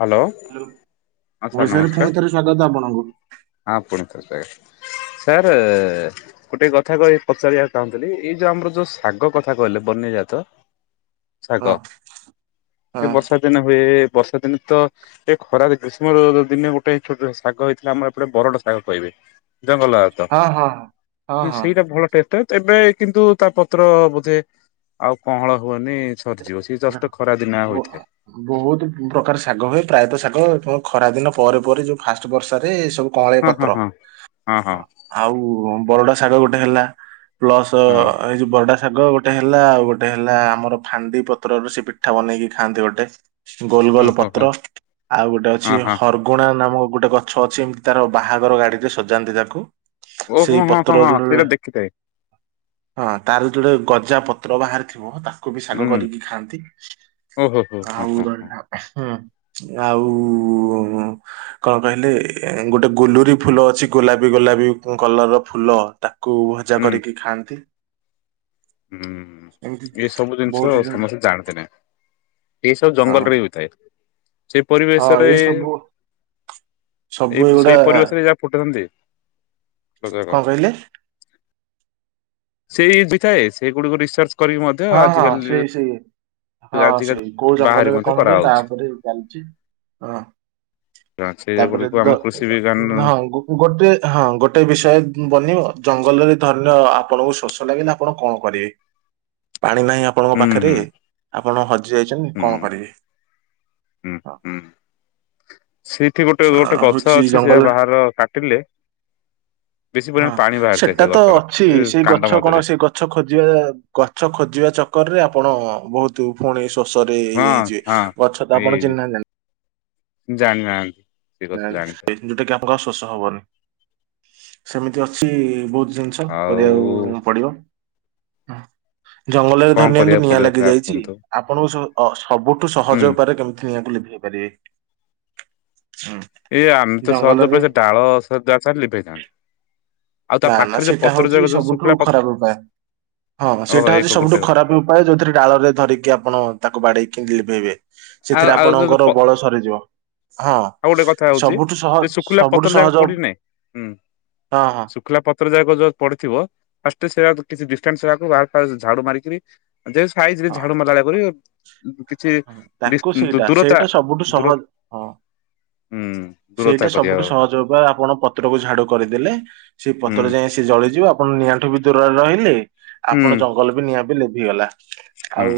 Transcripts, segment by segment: Hello ହଁ sir ଓଡ଼ିଶାରେ ନମସ୍କାର ଫୁଣି ଥରେ ସ୍ଵାଗତ ଆପଣଙ୍କୁ। ହଁ ପୁଣି ଥରେ ସ୍ୱାଗତ। ସାରେ ଗୋଟଟିଏ କଥା କହିବି ପଚାରିବାକୁ ଚାହୁଁଥିଲି। ଏଇ ଯୋଉ ଆମର ଯୋଉ ଶାଗ କଥା କହିଲେ ବନ୍ୟଜାତ ଶାଗ। ହଁ ହଁ ଏ ବର୍ଷା ଦିନେ ହୁଏ। ବର୍ଷା ଦିନେ ତ ଏ ଖରାରେ ଗ୍ରୀଷ୍ମ ଦ ଦ ଦିନେ ଗୋଟେ ଛୋଟ ଶାଗ ହେଇଥିଲା। ଆମ ଏପଟେ ବରଡା ଶାଗ କହିବେ। ଜଙ୍ଗଲ ଜାତ ହଁ ହଁ ହଁ କିନ୍ତୁ ହଁ ସେଇଟା ଭଲ ଟେଷ୍ଟ ଏବେ କିନ୍ତୁ ତା ପତ୍ର ବୋଧେ ଆଉ କହଁଳ ହବନି ସରିଯିବ ଶୀ ନାଁ ମୋ [unintelligible] ବହୁତ ପ୍ରକାର ଶାଗ ହୁଏ ପ୍ରାୟତଃ ଶାଗ ଖରା ଦିନ ପରେ ପରେ ଯୋଉ ଫାଷ୍ଟ ବର୍ଷାରେ ଏ ସ କଅଁଳିଆ ହଁ ହଁ ପତ୍ର ହଁ ହଁ ଆଉ ବରଡା ଶାଗ ଗୋଟେ ହେଲା ପ୍ଲସ ଏଇ ଯୋ ବରଡା ଶାଗ ଗୋଟେ ହେଲା ଆଉ ଗୋଟେ ହେଲା ଆମର ଫାଣ୍ଡି ପ ପତ୍ରରୁ ସେ ପିଠା ବନେଇକି ଖାଆନ୍ତି ଗୋଟେ ଗୋଲ ଗୋଲ ହଁ ହଁ ଓହୋ ହୋ ପତ୍ର ଆଉ ଗୋଟେ ହଁ ଅଛି ହଁ ହର୍ କୋଣା ନାମକ ଗୋଟେ ଗଛ ଅଛି ଏମିତି ତାର ବାହାଘର ଗାଡିରେ ସଜାନ୍ତି ତାକୁ ଓ ସେଇ ହୋ ହଁ ହଁ ହଁ ପତ୍ର ସେଇଟା ଦେଖିଥାଏ। ହଁ ତାର ଯୋଉଟି ଗଜା ପତ୍ର ବାହାରିଥିବ ତାକୁ ବି ଶାଗ ହୁଁ କରିକି ଖାନ୍ତି ଓହୋ ହୋ ହଁ ଆଉ ହଁ ହଁ ରହିଲା ଉଁ ହୁଁ ଆଉ ଉ କଣ କହିଲେ ଗୋଟେ ଗୋଲୁରି ଫୁଲ ଅଛି ଗୋଲାପି ଗୋଲାପି କଲର ର ଫୁଲ ତାକୁ ଭ ଜା ହୁଁ କରିକି ଖାଆନ୍ତି ହୁଁ। ଏମିତି ଏ ସବୁ ଜିନିଷ ବହୁତ ଜିନି ସମସ୍ତେ ଜାଣନ୍ତି ତେ ନାଇଁ ଏ ସବୁ ଜଙ୍ଗଲରେ ହୋଇଥାଏ। ସେଇ ହଁ ପରିବେଶରେ ଏଇ ସବୁ ସବୁ ଏଇ ଏଇଗୁଡା ସେଇ ପରିବେଶରେ ଯାହା ଫୁଟନ୍ତି ପୋଷାକ କଣ କହିଲେ? ସେଇ ଇବି ଥାଏ ସେଇ ଗୁଡିକୁ ରିସର୍ଚ୍ଚ କରିକି ମଧ୍ୟ ହଁ ହଁ ଆଜିକାଲି ସେଇ ସେଇ। ହଁ ଆଜିକା ସେଇ କୋଉ ବାହାରି ଜଙ୍ଗଲରେ ମଧ୍ୟ କଣ ହୁଏ କରାହଉଛି ତାଉପରେ ଚାଲିଚି ହଁ ସେ ତାପରେ ଗୁଡିକୁ ଆମ ଦ କୃଷି ବିଜ୍ଞାନ ହଁ ଗୁ ଗୋଟେ ହଁ ଗୋଟେ ବିଷୟ ବନିବ ଜଙ୍ଗଲରେ ଧରିନିଅ ଆପଣଙ୍କୁ ଶୋଷ ଲାଗିଲେ ଆପଣ କଣ କରିବେ? ପାଣି ନାହିଁ ଆପଣଙ୍କ ହୁଁ ପାଖରେ ହୁଁ ଆପଣ ହଜି ଯାଇଛନ୍ତି ହୁଁ କଣ କରିବେ? ହୁଁ ହୁଁ। ସେଇଠି ଗୋଟେ ଅ ଗୋଟେ ଗଛ ହଉଛି ଅଛି ଜଙ୍ଗଲ ସେଇଆ ବାହାର କାଟିଲେ ବେଶୀ ହଁ ପରିମାଣ ପାଣି ବାହାରିଥାଏ ସେ ସେଟା ତ ଗଛର। ଅଛି ଏ ସେଇ କାଣ୍ଡ ଗଛ ମଧ୍ୟରେ କଣ ସେଇ ଗ ଗଛ ଖୋଜିବା ଆ ଗଛ ଖୋଜିବା ଚକରରେ ଆପଣ ବହୁତ୍ ତୁ ପୁଣି ଶୋଷରେ ଇଏ ହଁ ହେଇଯିବେ ହଁ ଗଛତ ଆପଣ ଏଇ ଚିହ୍ନି ନାହାନ୍ତି ଜାଣିନାହାନ୍ତି ଜାଣିନାହାନ୍ତି। ସେ କଥା ଜାଣିଥା ଯୋଉଟା କି ଆମର ଶୋସ ହବନି ସେମିତି ଅଛି ବହୁତ ଜିନିଷ ଆଉ କରିବାକୁ ପଡିବ। ଜଙ୍ଗଲରେ ଧରି କଣ ନିଅନ୍ତୁ କରିବାକୁ ନିଆଁ ପଡିବ କାହା ଲାଗିଯାଇଚି କୁହନ୍ତୁ ଆପ ଆପଣଙ୍କୁ ସ ସବୁଠୁ ହୁଁ ସହଜ ଉପାୟରେ କେମିତି ନିଆଁକୁ ଲିଭେଇ ପାରିବେ? ହୁଁ। ଏ ଆମେ ତ ସହଜ ଜଙ୍ଗଲରେ ପାଇଁ ଡାଳ ସହଜ ଆକାର ଲିଭେଇଥାନ୍ତେ। ନା ନା ସେଇଟା ହଉଚି ସବୁଠୁ ଖରାପ ଉପାୟ ହଁ ଓହୋ ସେଇଟା ଏକ ହଉଛି ଗୋଟେ ସବୁଠୁ ହବ ଖରାପ ଉପ [unintelligible] ଯୋଉଥିରେ ଡାଳରେ ଧରିକି ଆପଣ ତାକୁ ବାଡେଇକି ଲିଭେଇବେ। ଆଉ ସେଥିରେ ଆଉ ଯୋଉ ଯୋଉ ପ ଆପଣଙ୍କର ବଳ ସରିଯିବ। ହଁ ଆଉ ଗୋଟେ କଥା ହଉଛି ସବୁଠୁ ସହ ଯେ ଶୁଖିଲା ପତ୍ର ସବୁଠୁ ଯାକ ସହଜ ଉ ଶୁକିଲା ପତ୍ର ଯାକ ଯୋ ପଡିଥିବ ଫାଷ୍ଟ ସେ ଆଗ କିଛି ଡିଷ୍ଟାନ୍ସ ରେ ଆଗ ବାହାର ଫାହର ଝାଡୁ ମାରିକିରି ଯେ ସାଇଜ୍ ରେ ହଁ। ଝାଡୁ ମାରିଲା ଭଳିଆ କରି କିଛି ହଁ ଡିସ୍ ତାକୁ ଦୂ ସେଇଟା ଦୂରତା ସେଇଟା ସବୁଠୁ ଦୂର ସହଜ ହଁ। ହୁଁ। ଦୂରତା ସେଇଟା କରିବା ସବୁଠୁ ଆଉ ସହଜ ଉପାୟ। ଆପଣ ପତ୍ର କୁ ଝାଡୁ କରିଦେଲେ, ସେଇ ହୁଁ ପତର ଯାଇ ସେ ଏ ଜଳିଯିବ। ଆପଣ ନିଆଁଠୁ ବି ଦୂରରେ ରହିଲେ, ହୁଁ ଆପଣ ଜଙ୍ଗଲ ବି ନିଆଁ ବି ଲିଭିଗଲା। ହୁଁ ଆଉ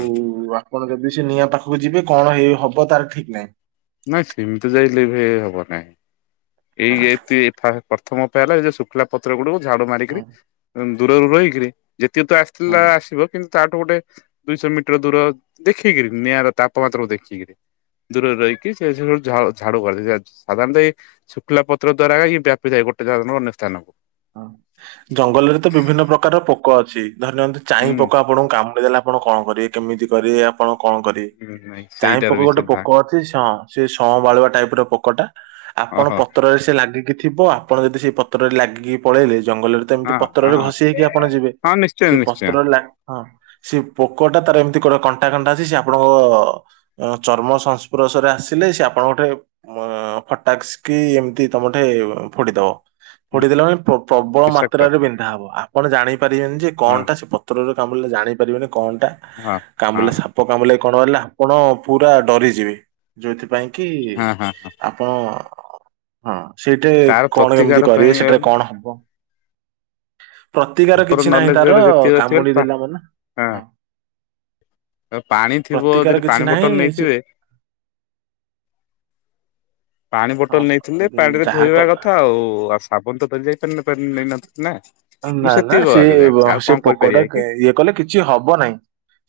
ଆପଣ ଯଦି ସେ ନିଆଁ ପାଖକୁ ଯିବେ କଣ ହେଇ ହବ ତାର ଠିକ ନାହିଁ। ନାଇଁ ସେମିତି ଯାଇ ଲିଭେଇ ହବ ନାହିଁ। ହଁ ଏଇ ଏତି ଏତା ପ୍ରଥମ ଉପାୟ ହେଲା ଯେ ଶୁଖିଲା ପତ୍ର ଗୁଡକୁ ଝାଡୁ ହୁଁ ମାରିକରି, ଉଁ ଦୂରରୁ ରହିକିରି ଯେତିକି ତ ହୁଁ ଆସିଥିଲା ଆସିବ କିନ୍ତ ତାଠୁ ଗୋଟେ ଦୁଇଶହ ମିଟର ଦୂର ଦେଖିକିରି, ନିଆଁର ତାପମାତ୍ରା କୁ ଦେଖିକିରି। ଦୂରରେ ରହିକି ସେ ସବୁକୁ ଝା- ଝାଡୁ କରିଦେବେ ସାଧାରଣତଃ ଏଇ ସୁଖିଲା ପତ୍ର ଦ୍ଵାରା ଇଏମିତିଆ ଆପେଯାଏ ଗୋଟେ ଧାରଣରୁ ଅନ୍ୟ ସ୍ଥାନ କୁ। ଜଙ୍ଗଲରେ ତ ବିଭିନ୍ନ ପ୍ରକାର ପୋକ ଅଛି। ଧରିନିଅନ୍ତୁ ଚାଇଁ ହୁଁ ପୋକ ଆପଣଙ୍କୁ କାମୁଡି ଦେଲା। ଆପଣ କଣ କରିବେ? କେମିତି କରିିବେ? ଆପଣ କଣ କରିବେ? ହୁଁ ନାଇଁ ଚାଇଁ ସେଇଟାର ପୋକ ବି ଗୋଟେ ସେଧା ପୋକ ଅଛି। ହଁ ସେ ସଂବାଳୁଆ ଟାଇପର ପୋକ ଟା। ଆପଣ ଓହୋ ପତ୍ରରେ ସେ ଲାଗିକି ଥିବ। ଆପଣ ଯଦି ସେଇ ପତ୍ରରେ ଲାଗିକି ପଳେଇଲେ, ଜଙ୍ଗଲରେ ତ ଏମିତି ହଁ ପତ୍ରରେ ହଁ ଘଷି ହେଇକି ଆପଣ ଯିବେ। ହଁ ନିଶ୍ଚୟ ସେ ନିଶ୍ଚୟ ପତ୍ରରେ ଲା- ହଁ ସେ ପୋକ ଟା ତାର ଏମିତି କଣ କଣ୍ଟା କଣ୍ଟା ଅଛି ସେ ଆପଣଙ୍କ ଅଁ ଚର୍ମ ସଂସ୍ପର୍ଶରେ ଆସିଲେ ସେ ଆପଣଙ୍କ ଗୋଟେ ମ ଅଁ ଫଟାକ୍ସ କି ଏମିତି ତମଠେ ଫୋଡିଦବ ଫୋଡିଦେଲା ମାନେ ପ୍ର ପ୍ରବଳ ବିଷାକ୍ତ ମାତ୍ରାରେ ବିନ୍ଧା ହବ। ଆପଣ ଜାଣିପାରିବେନି ଯେ କଣ ହଁ ଟା ସେ ପତ୍ରରେ କାମୁଡ଼ିଲେ ଜାଣି ପାରିବେନି କଣ ଟା ହଁ ହଁ କାମୁଲା? ସାପ ପ କାମୁଡିଲା କଣ ହେଲା ଆପଣ ପୁରା ଡରିଯିବେ। ଯୋଉଥିପାଇଁ କି ହଁ ହଁ ଆପଣ ହଁ। ସେଇଟେ ତାର କଣ ପ୍ରତିକାର କେମିତି କରିବେ? ପାଇଁ ସେଟାରେ କଣ ହବ? ପ୍ରତିକାର କିଛି ନାହିଁ ନଲେଜ ତାର ଯେତିକି ଅଛି ବୋଲି କାମୁଡି ପା ଦେଲା ମାନେ, ହଁ ହୁଁ। ପାଣି ଥିବ ପ୍ରତିକାର ଯଦି କିଛି ପାଣି ନାହିଁ ବୋଟଲ ସେ ନେଇଥିବେ ପାଣି ବୋଟଲ ହଁ ନେଇଥିଲେ ପାଣିରେ ଯାହା ଧୋଇବା କଲା କଥା ଆଉ। ଆସ ଆପଣ ତ ପାରି ଯାଇପାରିନ ପାରି ନେଇ ନ ନା। ମୁଁ ନା ନା ସେତିକି ଆଗ ସିଏ ବ ଜାଣିଛି ଆଉ ସେ କଣ ପୋକ ଟା କରିପାରିବା କି କେଁ ଇଏ କଲେ କିଛି ହବ ନାହିଁ।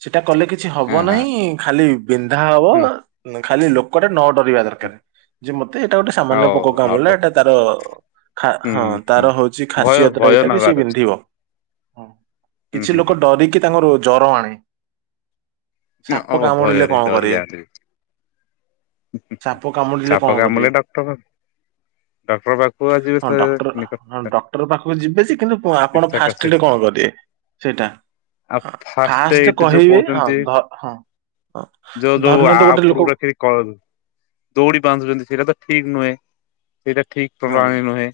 ସେଟା କଲେ କିଛି ହଁ ହବ ହଁ ନାହିଁ। ଖାଲି ବିନ୍ଧା ହବ। ହୁଁ ଖାଲି ଲୋକଟା ନ ଡରିବା ଦର ହୁଁ ରକାର। ଯେ ମତେ ଏଇଟା ଗୋଟେ ସାମାନ୍ୟ ହଉ ପୋକ ନର୍ଭ କାମୁଡ଼ିଲା ଏଟା ତାର ଖା, ହୁଁ ହଁ ହୁଁ ତାର ହୁଁ ହଉଛି ଭୟ ଖାସିୟତ ଟା ଭୟ ଏଇଟ ଟା ବି ସେ ନବାର ଅଛି ବିନ୍ଧିବ। ହୁଁ କିଛି ହୁଁ ଲୋକ ହୁଁ ଡରିକି- ତାଙ୍କର ଜର ଆଣେ। ଓ ସାପ କାମୁଡିଲେ ଭୟରେ କଣ ଡରି କରିବେ? ଯାଆନ୍ତି। ସାପ କାମୁଡ଼ିଲେ ସାପ କଣ କାମୁଡ଼ିଲେ କରିବେ? ଡକ୍ଟର ଡକ୍ଟର ପାଖକୁ ଯିବେ ହଁ ସେ ଡକ୍ଟର, ନିକଟ ହଁ ଡକ୍ଟର ପାଖକୁ ଯିବେ ଯେ କିନ୍ତୁ ହଁ ଆପଣ ଶିକ୍ଷକ ଫାଷ୍ଟଆଡ଼ କଣ କରିବେ? ସେଇଟା ଆଉ ହଁ ଫାଷ୍ଟ ଏଇଟ ଯୋଉ କହିବେ ହଁ କହୁଛନ୍ତି ଧ ହଁ ହଁ ଧରିନିଅନ୍ତୁ ଗୋଟେ ଲୋକକୁ ଠିକ କରନ୍ତୁ। ଦଉଡ଼ି ବାନ୍ଧୁଛନ୍ତି ସେଇଟା ତ ଠିକ ନୁହେଁ। ସେଇଟା ଠିକ ନାଇଁ ପ୍ରଣାଳୀ ନୁହେଁ।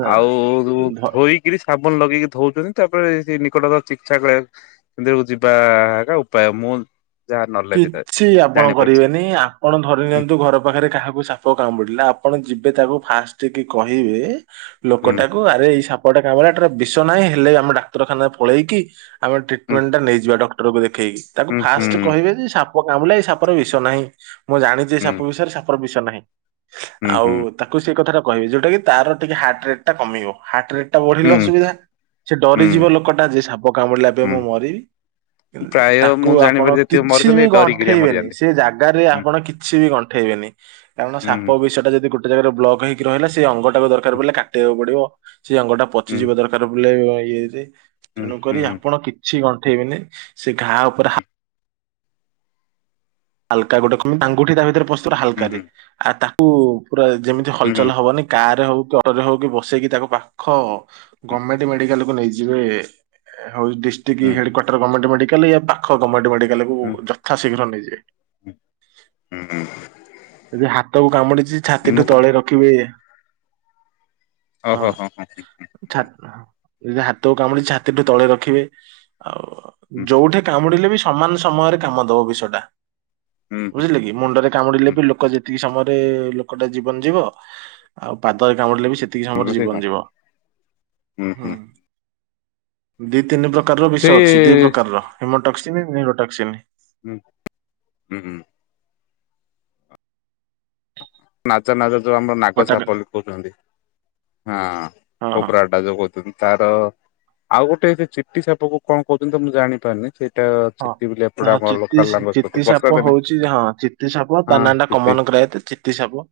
ନା ଆଉ ଯୋଉ ଧ ଧୋଇ କିରି ସାବୁନ ଲଗେଇକି ଧଉଛନ୍ତି। ତାପରେ ସେ ନିକଟବର୍ତ୍ତି ଚିକିତ୍ସା କରିବା ମନ୍ଦିରକୁ ଯିବା ଏକା ଉପାୟ। ମୁଁ- ଯାହା ନଲେଜରେ କିଛି ଆପଣ ଜାଣିପାଇଛି କରିବେନି। ଆ ପଣ ଧରି ହୁଁ ନିଅନ୍ତୁ ଘର ପାଖରେ କାହାକୁ ସାପ କାମୁଡିଲା, ଆପଣ ଯିବେ ତାକୁ ଫାଷ୍ଟ କି କହିବେ ହୁଁ ଲୋକଟାକୁ ଆରେ ଏଇ ସାପଟା କାମୁଡ଼ିଲା। ଏଟାର ବିଷ ନାହିଁ, ହେଲେ ଆମ ଡାକ୍ତରଖାନା ପଳେଇକି ଆମେ ଟ୍ରିଟମେଣ୍ଟ ଟା ନେଇଯିବା ଡକ୍ଟରକୁ ଦେଖେଇକି। ତାକୁ ହୁଁ ହୁଁ ଫାଷ୍ଟ ଯଦି ସାପ କାମୁଡିଲା ଏଇ ସାପର ବିଷ ନାହିଁ। ମୁଁ ଜାଣିଛି ଏଇ ହୁଁ ସାପ ବିଷୟରେ ସାପର ବିଷ ନାହିଁ। ହୁଁ ହୁଁ ଆଉ ହୁଁ ତାକୁ ସେ କଥା ଟା କହିବେ। ଯୋଉଟା କି ତାର ଟିକେ ହାର୍ଟ ରେଟ୍ ଟା କମିବ। ହାର୍ଟ ରେଟ- ଟା ହୁଁ ବଢିଲେ ଅସୁବିଧା। ସେ ଡରିଯିବ ଲୋକଟା ଯେ ସାପ କାମୁଡ଼ିଲା ଏବେ ହୁଁ ମୁଁ ହୁଁ ମରିବି। ଉ ପ୍ରାୟ ତାକୁ ମୁଁ ଆପଣ ଜାଣିବାରେ ଯେତିକି କିଛି ମରିଛନ୍ତି ବି ଏ ଡରିକିରିଆ ଗଣ୍ଠେଇବେନି ମରିଯାନ୍ତି। ସେ ଜାଗାରେ ହୁଁ ଆପଣ କିଛି ବି ଗଣ୍ଠେଇବେନି କାରଣ ସାପ ହୁଁ ବି ବିଷ ଟା ଯଦି ଗୋଟେ ଜାଗାରେ ବ୍ଲକ ହେଇକି ରହିଲା ସେ ଅଙ୍ଗଟା ଦରକାର ପଡ଼ିଲେ କାଟେଇବାକୁ ପିଡିବ ସେଇ ଅଙ୍ଗଟା ହୁଁ ପଚିଯିବ ଦରକ ଦର ବୁଲେଇବ ଇଏ ଯେ ହୁଁ ତେଣୁ କରି ହୁଁ ଆପଣ କିଛି ଗଣ୍ଠେଇବେନି ସେ ଘା ଉପରେ ହା ହାଲକା ଗୋଟେ ଖୁ ତାଙ୍କ ଆଙ୍ଗୁଠି ତା ଭିତରେ ପଶୁଥିବ ହୁଁ ହାଲକାରେ ହୁଁ ଆ ତାକୁ ପୁରା ଯେମିତି ହୁଁ ହଲଚଲ ହବନି। କାରେ ହଉ କି ଅଟୋରେ ହଉ କି ବସେଇକି ତାକୁ ପାଖ ହୁଁ ହୁଁ ଗଭର୍ଣମେଣ୍ଟ ମେଡିକାଲକୁୁ ନେଇଯିବେ। ହଉ ଡିଷ୍ଟ୍ରିକ୍ ହେଡ ହୁଁ କ୍ୱାର୍ଟରର ଗଭମେଣ୍ଟ ମେଡ଼ିକାଲେ ୟା ପାଖ ଗଭମେଣ୍ଟ ମେଡିକାଲକୁୁ ହୁଁ ଯ ଥା ଶୀଘ୍ର ନେଇଯିବେ। ହୁଁ ଯଦି ହାତକୁ କାମୁଡିଛି ଛାତିଠୁ ମୁଁ ତଳେ ରଖିବେ। ଓ ହୋ ହଁ ହଁ ହଁ ହଁ ଛାତ ଯଦି ହାତକୁ କାମୁଡିଛି ଛାତି ଠୁ ତଳେ ରଖିବେ। ଆଉ ହୁଁ ଯୋଉଠି କାମୁଡିଲେ ବି ସମାନ ସମୟରେ କାମ ଦବ ବିଷଟା। ବୁଝିଲେ କି ମୁଣ୍ଡରେ କାମୁଡିଲେ ବି ଲୋକ ଯେତିକି ସମୟରେ ଲୋକଟା ଜୀବନ ଯିବ। ଆଉ ପାଦରେ କାମୁଡିଲେ ବି ସେତିକି ସମୟରେ ଜୀବନ ଯିବ ହୁଁ। ଦି ତିନି ପ୍ରକାରର ବିଷ ଅଛି ଦି ପ୍ରକାରର ହିମୋଟକ୍ସିନ ନିରୋଟକ୍ସିନ। ହୁଁ ହୁଁ ହୁଁ ନାଜା ନାଜା ଯୋ ଆମର ଗୋଟାକ ନାଗସାପ ଲକହୁଛନ୍ତି ହଁ ହଁ କୋବ୍ରା। ଲାଜ କହୁଛନ୍ତି ତାର ଆଉ ଗୋଟେ ବି ଏ ଚିତି ସାପକୁ କଣ କହୁଛନ୍ତି ତ ମୁଁ ଜାଣିପାରୁନି। ସେଇଟା ହଁ ଚିଟି ବୋଲି ଏପଟେ ହାଁ ଆମର ଚିତି ଲୋକାଲ ଲାଙ୍ଗୁଏଜ କହୁଛନ୍ତି ଚିତି ବର୍ଷା ସାପ ଦିନେ ହଉଛି ହଁ ଚିତି ସାପ କୁଅ ହଁ କାନାଣ୍ଡ ଚିଟି କମନ କ୍ରାଏ ତିତି ଚିତି ସାପ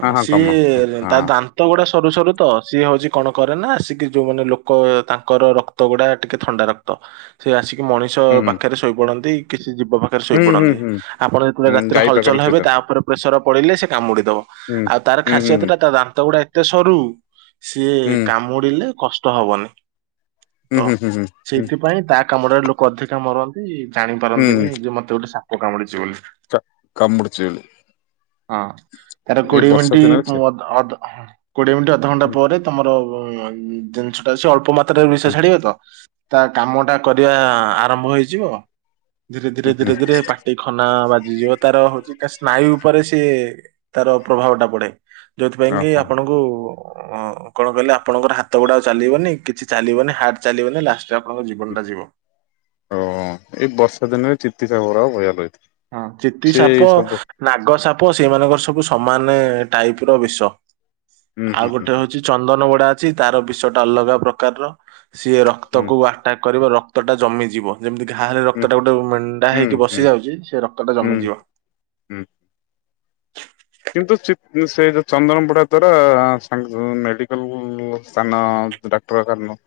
ହଁ ସିଏ ତା ଦାନ୍ତ ଦାନ୍ତ ଗୁଡା ସରୁ ସରୁ ତ ସିଏ ହଉଛି କଣ କରେ ନା ଆସିକି ଯୋଉମାନେ ଲୋକ ତାଙ୍କର ରକ୍ତ ଗୁଡା ଟିକେ ଥଣ୍ଡା ରକ୍ତ ତ ସେ ଆସିକି ମଣିଷ ହୁଁ ପାଖରେ ଶୋଇପଡନ୍ତି କିଛି ଜୀବ ପାଖରେ ହୁଁ ହୁଁ ଶୋଇପଡନ୍ତି। ହୁଁ ଆପଣ ଏକୁଟିଆ ହୁଁ ରାତିରେ ଗାଈ ପାଖରେ ହଲଚଲ ହେବେ ତା ଶୋଇଥାନ୍ତି ଉପରେ ପ୍ରେସର ପଡିଲେ ସେ କାମୁଡିଦବ। ହୁଁ। ଆଉ ତାର ହୁଁ ଖାସ୍ୟତ ହୁଁ ଟା ତା ଦାନ୍ତ ଗୁଡାକ। ଏତେ ସରୁ ସିଏ ହୁଁ କାମୁଡିଲେ କଷ୍ଟ ହବନି। ହୁଁ ତ ହୁଁ ହୁଁ ହୁଁ ସେଇଥିପାଇଁ ତାକ କାମୁଡାରେ ଲୋକ ଅଧିକା ମରନ୍ତି ହୁଁ ଜାଣିପାରନ୍ତିନି ହୁଁ ଯେ ମତେ ଗୋଟେ ସାପ କାମୁଡିଛିି ବୋଲି। ଚ କାମୁୁଡ଼ିଛି ବୋଲି। ହଁ ତାର ଏଇ କୋଡ଼ିଏ ବର୍ଷା ମିିନଟି ଦିନରେ ସେ ଅଧ ଅଧ ହଁ କୋଡିଏ ମିନିଟ ଅଧଘଣ୍ଟା ହୁଁ ପରେ ତମର ଜିନିଷଟା ସେ ଅଳ୍ପ ମାତ୍ରାରେ ବିଷ ହୁଁ ଛାଡିବ ତ। ତା କାମ ଟା କରିବା ଆରମ୍ଭ ହେଇଯିବ ଧୀରେ ଧୀରେ ହୁଁ ହୁଁ ଧୀରେ ଧୀରେ ପାଟ ଟି ଖନା ବାଜିଯିବ ତାର ହଉଛି କା ସ୍ନାୟୁ ଉପରେ ସିଏ ତାର ପ୍ରଭାବଟା ପଡେ। ଯୋଉଥି ପାଇଁକି ଓହୋ ଆପଣଙ୍କୁ କଣ କହିଲେ ଆପଣଙ୍କ ହାତ ଗେଡ ଆଉ ଚାଲିବନି କିଛି ଚାଲିବନି ହାଟ ଚାଲିବନି ଲାଷ୍ଟରେ ଆପଣଙ୍କ ଜୀବନଟା ଯିବ। ଓ ଏଇ ବର୍ଷା ଦିନରେ ଚିତି ସାପ ଗୁଡ଼ା ଭୟ ରହିଥାଏ। ହଁ ଚିତି ସେ ସାପ! ସବୁ ନାଗ ସାପ ସେଇମାନଙ୍କର ସବୁ ସମାନେ ଟାଇପିର ବିଷ। ହୁଁ ଆଉ ହୁଁ ହୁଁ ଗୋଟେ ହୁଁ ହଉଛି ଚନ୍ଦନ ଗୋଡା ଅଛି ତାର ବିଷ ଟା ଅଲଗା ପ୍ରକାରର ସିଏ ହୁଁ ରକ୍ତକୁ ଆ ତାଙ୍କ କରିବ ରକ୍ତଟା ଜମିଯିବ। ଯେମିତି ଘା ହେଲେ ହୁଁ ରକ୍ତ ଟା ଗୋଟେ ମେଣ୍ଡା ହୁଁ ହେଇକି ହୁଁ ବସି ଯାଉଛି। ସେ ରକ୍ତ ଟା ହୁଁ ଜମିଯିବ। ହୁଁ କିନ୍ତୁ ଚିତ ସେ ଯୋଉ ଚନ୍ଦନବୋଡା ଦ୍ଵାରା ସାଙ୍ଗ ମେଡିକାଲକୁ ସ୍ଥାନ ଡାକ୍ତରଖାନ।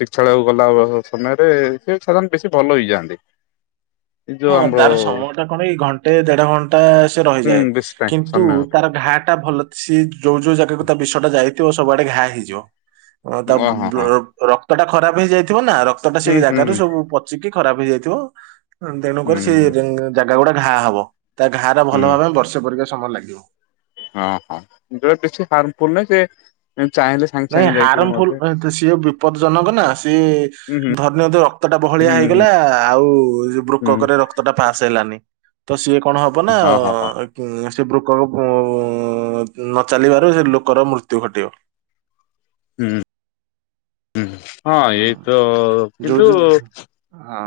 ଚିକ୍ଷାଳୟକୁ ଗଲା ସମୟରେ ସେ ସାଧାରଣ ବେଶୀ ଭଲ ହେଇଯାଆନ୍ତି। ଏ ଯୋଉ ହଁ ଆମର ତାର ସମୟ ଟା କଣ ଏଇ ଘଣ୍ଟେ ଦେଢ ଘଣ୍ଟା ସେ ହୁଁ ରହିଯାଏ ବେଶୀ ଟାଇମ କିନ୍ କିନ୍ତୁ ସମୟ ଉପରେ ତାର ଘା ଟା ଭଲ ସେ ଯୋଉ ଯୋଉ ଜାଗାକୁ ତା ବିଷ ଟା ଯାଇଥିବ ସବୁଆଡେ ଘା ହେଇଯିବ। ହ ତା ଓ ହଁ ବ୍ଲ ହଁ। ରକ୍ତ ଟା ଖରାପ ହେଇଯାଇଥିବ ନା ରକ୍ତ ଟା ହୁଁ ସେଇ ହୁଁ ଜାଗାରୁ ହୁଁ ସବୁ ପ ଚିକି ଖରାପ ହେଇଯାଇଥିବ। ହୁଁ ତେଣୁକରି ସେ ହୁଁ ଯେଗ ଜାଗା ଗୁଡା ଘା ହବ ତା ଘାଆର ହୁଁ ଭଲ ହେବା ପାଇଁ ବର୍ଷେ ପରିକା ସମୟ ଲାଗିବ। ହଁ ହଁ ଯେ ବେଶି ହାର୍ମଫୁଲ ନାହିଁ କେ ସେ ଚାହିଁଲେ। ସାଙ୍ଗେ ନାଇଁ ସାଙ୍ଗେ ଯାଇକିରି ହାରମ ମଧ୍ୟ ଫୁଲ ତ ସିଏ ବିପଦ ଜନକ ନା ସିଏ ହୁଁ ହୁଁ ଧ ନିଅନ୍ତୁ ରକ୍ତ ଟା ବହଳିଆ ହୁଁ ହୁଁ ହେଇଗଲା ଆଉ ହୁଁ ବୃକ କରେ ରକ୍ତ ଟା ପାଶ ହେଲାନି। ତ ସିଏ କଣ ହବ ନା ହଁ ହଁ ହଁ। ଉଁ ସେ ବୃକକ ଉଁ ନ ଚାଲିବାରୁ ସେ ଲୋକର ମୃତ୍ୟୁ ଘଟିବ। ହୁଁ ଉଁ ହଁ ଏଇ ହୁଁ ତ ଯୋଉ କିନ୍ତୁ ଯୋଉ ହଁ।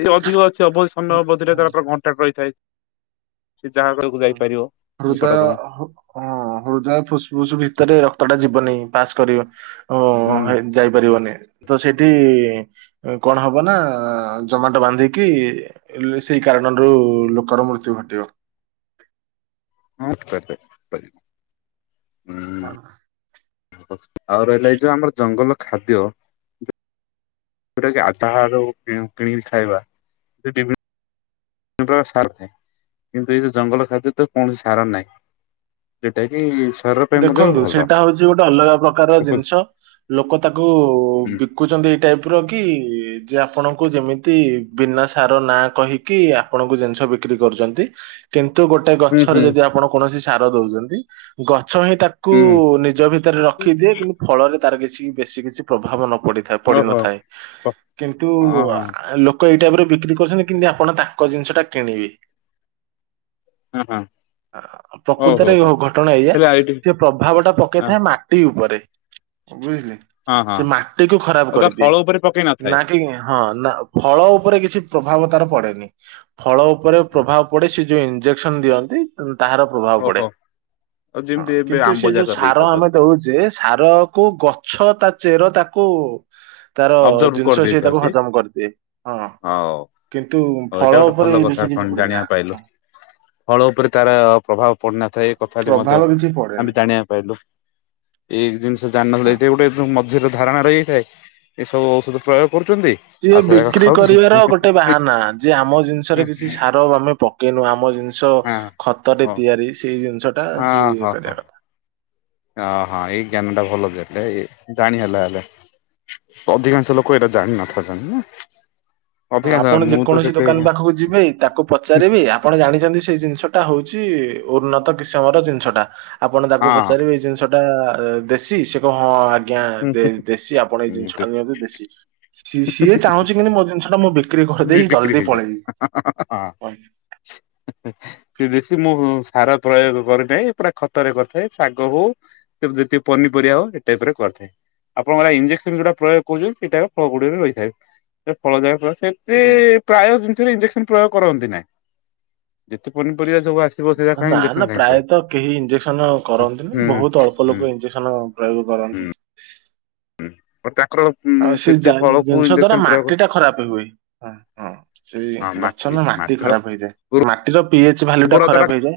ଏଇ ଅଧିକ ଅଛି ଅବଧି ସମୟ ହଁ, ଅବଧିରେ ତାର କଣ୍ଟାକ୍ଟ ହେଇଥାଏ ସେ ଯାହା ଘରକୁ ଯାଇପାରିବ ନିକଟତମ ହୁଁ ହୃଦୟ ଫୁସ୍‌ଫୁସ୍‌ ଭିତରେ ରକ୍ତ ଟା ଯିବନି ପାସ୍ କରିବ ଓ ହୁଁ ହେ ଯାଇପାରିବନି ତ ସେଠି କଣ ହବ ନା ଜମାଟୋ ବାନ୍ଧିକି ଏଲେ ସେଇ କାରଣରୁ ଲୋକର ମୃତ୍ୟୁ ଘଟିବ। ହଁ ତା ତାରି ହଁ। [unintelligible] ହଚ୍ ଆଉ ରହିଲା ଏଇ ଯୋଉ ଆମର ଜଙ୍ଗଲ ଖାଦ୍ୟ। ଯୋଉଟା କି ଆଚାହାର କି କିଣିକିନି ଖାଇବା। ଯେମ୍ ତା ସାର କିନ୍ତୁ ଏଇ ଜଙ୍ଗଲ ଖାଦ୍ୟ ତ କୌଣସି ସାର ନାହିଁ। ସେଟା କି? ଶରୀର ପାଇଁ ମଧ୍ୟ ଦେଖନ୍ତୁ ଭଲ। ସେଇଟା ହଉଛି ଗୋଟେ ଅଲଗା ପ୍ରକାର ହୁଁ ଜିନିଷ ଲୋକ ତାକୁ ବିତ୍‌ ଖୁଛନ୍ତି ଏଇ ଟାଇପ୍ ର କି ଯେ ଆପଣଙ୍କୁ ଯେମିତି ବିନା ସାର ନାଁ କହିି କି ଆପଣଙ୍କୁ ଜିନିଷ ବିକ୍ରି କରୁଚନ୍ତି କିନ୍ତୁ ଗୋଟ୍ ଗୋଟେ ଗଛରେ ହୁଁ ଯଦି ଆପଣ କୌଣସି ସାର ଦଉଚନ୍ତି ଗଛ ହିଁ ତାକୁ ହୁଁ ନିତ୍ ଜ ଭିତରେ ରଖିଦିଏ କିନ୍ତୁ ଫଳରେ ତାର କିଛି ବେଶୀ କିଛି ପ୍ରଭାବ ନ ପଡେ। ଓହୋ ପଡିିନଥାଏ ଓହୋ କିନ୍ତୁ ଲୋକ ଲୋକ ଏଇ ଟାଇପ୍ ରେ ବିକ୍ରି କରୁଛନ୍ତି କିନ୍ତି ଆପଣ ତାଙ୍କ ଜିନିଷଟା କିଣିବେ। ହଁ ହଁ। ହଁ ହଁ ହଉ ହଉ ପ୍ରକୃତରେ ହଉ ଘଟଣା ଏୟା ହେଲେ ଏଇଠି ସେ ପ୍ରଭାବ ଟା ହଁ ପକେଇଥାଏ ମାଟି ଉପରେ ବୁଝିଲି। ହଁ ହଁ ସେ ମାଟିକୁ ଖରାପ୍ ଆଉ ତା କରିଦିଏ ଫଳ ଉପରେ ପକେଇ ନଥାଏ। ନା କି ହଁ ନା ଫଳ ଉପରେ କିଛି ପ୍ରଭାବ ତାର ପଡେନି ଫଳ ଉପରେ ପ୍ରଭାବ ପଡେ ସେ ଯୋ ଏମ୍ ଇଞ୍ଜେକ୍ସନ ଦିଅନ୍ତି ତାହାର ପ୍ରଭାବ ପଡ଼େ ଓହୋ ଆଉ ହଁ ଯେମିତି ଏବେ କିନ୍ତୁ ଆମ୍ବ ସେ ଯା ଯୋ କରି ସାର ଦେଇଥାଉଛନ୍ତି। ଆମେ ଦେଉଚେ ସାାରକୁ ଗଛ ତା ଚେର ତାକୁ ତାର ଅବଜର୍ଭ ଜିନିଷ ସିଏ ତାକୁ କରିଦେଇଛନ୍ତି ହଜମ କରିଦିଏ ହଁ। ହଉ। କିନ୍ତୁ ହଉ ଏଇଟା ଫଳ ଗୋଟେ ଭଲ ଉପରେ କଥା ବେଶୀ ଶୁଣି କିଛି ପଡ଼େନା ଜାଣିବାକୁ ପାଇଲୁ ଫଳ ଉପରେ ତାର ପ୍ରଭାବ ପଡିିନଥାଏ ଏ କଥାଟି ମଧ୍ୟ ପ୍ରଭାବ କିଛି ପଡେନି ଆମେ ଜାଣିବାକୁ ପାଇଲୁ। ଏଗ୍ ଜିନିଷ ହଁ। ଜାଣିନଥିଲେ ଏଇଠେ ଗୋଟେ ମଝିରେ ଧାରଣା ରହିଯାଇଥାଏ। ଏସବୁ ଔଷଧ ପ୍ରୟୋଗ କରୁଚ଼ନ୍ତି ଯିଏ ବିକ୍ରି କରିବାର ଗୋଟେ ବାହାନା ଯେ ଆମ ଜିନିଷରେ ହଁ କିଛି ସାର ଆମେ ପ କେନୁ ଆମ ଜିନିଷ ହଁ। ଖତରେ ହଁ ତିଆରି ସେଇ ଜିନିଷ ଟା ସେ ଇଏ କରିବା କଥା। ଅହଁ ଏଇ ଜ୍ଞାନ ଟା ଭଲ ଦେଲେ ଏ ଜାଣି ହେଲା ହେଲେ ଅଧିକାଂଶ ଲୋକ ଏଇଟା ଜାଣିନଥାନ୍ତା ନା ହଁ ଅଧିକାଂଶ ଆପଣ ମୁଁ ତ ଯେକୌଣସି ସେତେ ଦୋକାନ ପାଖକୁ ଯିବେ ତାକୁ ପଚାରିବେ ୟା ଆପଣ ଜାଣିଛନ୍ତି ସେଇ ଜିନିଷଟା ହଉଛି ଉନ୍ନତ କିସମ ର ଜିନିଷଟା ଆପଣ ତାକୁ ହଁ ପଚାରିବେ ଏଇ ଜିନିଷ ଟା ଦେଶୀ ସେ କହିଅ ହଁ ଆଜ୍ଞା ହୁଁ ଦେ ଦେଶୀ ଆପଣ ଏଇ ଜିନିଷ ଟା ହୁଁ ନିଅନ୍ତୁ ଦେଶୀ ସିଏ ଚାହୁଁଛି କିନ୍ତୁ ମୋ ଜିନିଷ ଟା ମୁଁ ବି ବି ବିକ୍ରି ହେଇଯାଏ। ପଳେଇବି ସିଏ ଦେଶି ମୁଁ ସାର ପ୍ରୟୋଗ କରିଥାଏ ପୁରା ଖତରେ କରିଥାଏ ଶାଗ ହଉ କି ଯେତିି ପନି ପରିବା ହଉ ଏ ଟେଇପ ରେ କରିଥାଏ। ଆପଣ ଆଡ଼େ ଇଞ୍ଜେକ୍ସନ୍ ଯୋଉଟା ପ୍ରୟୋଗ କରୁଚନ୍ତି ସେଇଟା ଫଳ ଗୁଡିକରେ ରହିଥାଏ ସେ ଫଳ ଦେବା ଫ ସେ ସେ ପ୍ରାୟ ଜିନିଷରେ ଇଞ୍ଜେକ୍ସନ ପ୍ରୟୋଗ କରନ୍ତି ନାହିଁ ଯେତେ ପନିପରିବା ସବୁ ଆସେ ନା ନା ପ୍ରାୟତ କେହି ଇଞ୍ଜେକ୍ସନ କରନ୍ତିନି ହୁଁ ବହୁତ ଅଳ୍ପ ହୁଁ ଲୋକ ଇଞ୍ଜେସ ଣ ପ୍ରୟୋଗ କରନ୍ତି। ହୁଁ ମ ତାଙ୍କର ଆଉ ସେ ସେତି ଜିନିଷ ଫଳକୁ ଦ୍ୱାରା ଇଞ୍ଜେକ୍ସନ ପ୍ରୟୋଗ ମାଟି ଟା ଖରାପ ହଏ ହଁ ସେଇ ହଁ ଗଛ ନା ମାଟି ମାଟିର ଖରାପ ହେଇଯାଏ ମାଟିର ପି ଏଚ ଭାଲ୍ୟୁ ଟା ଉର୍ବରତା ଖରାପ ହେଇଯାଏ।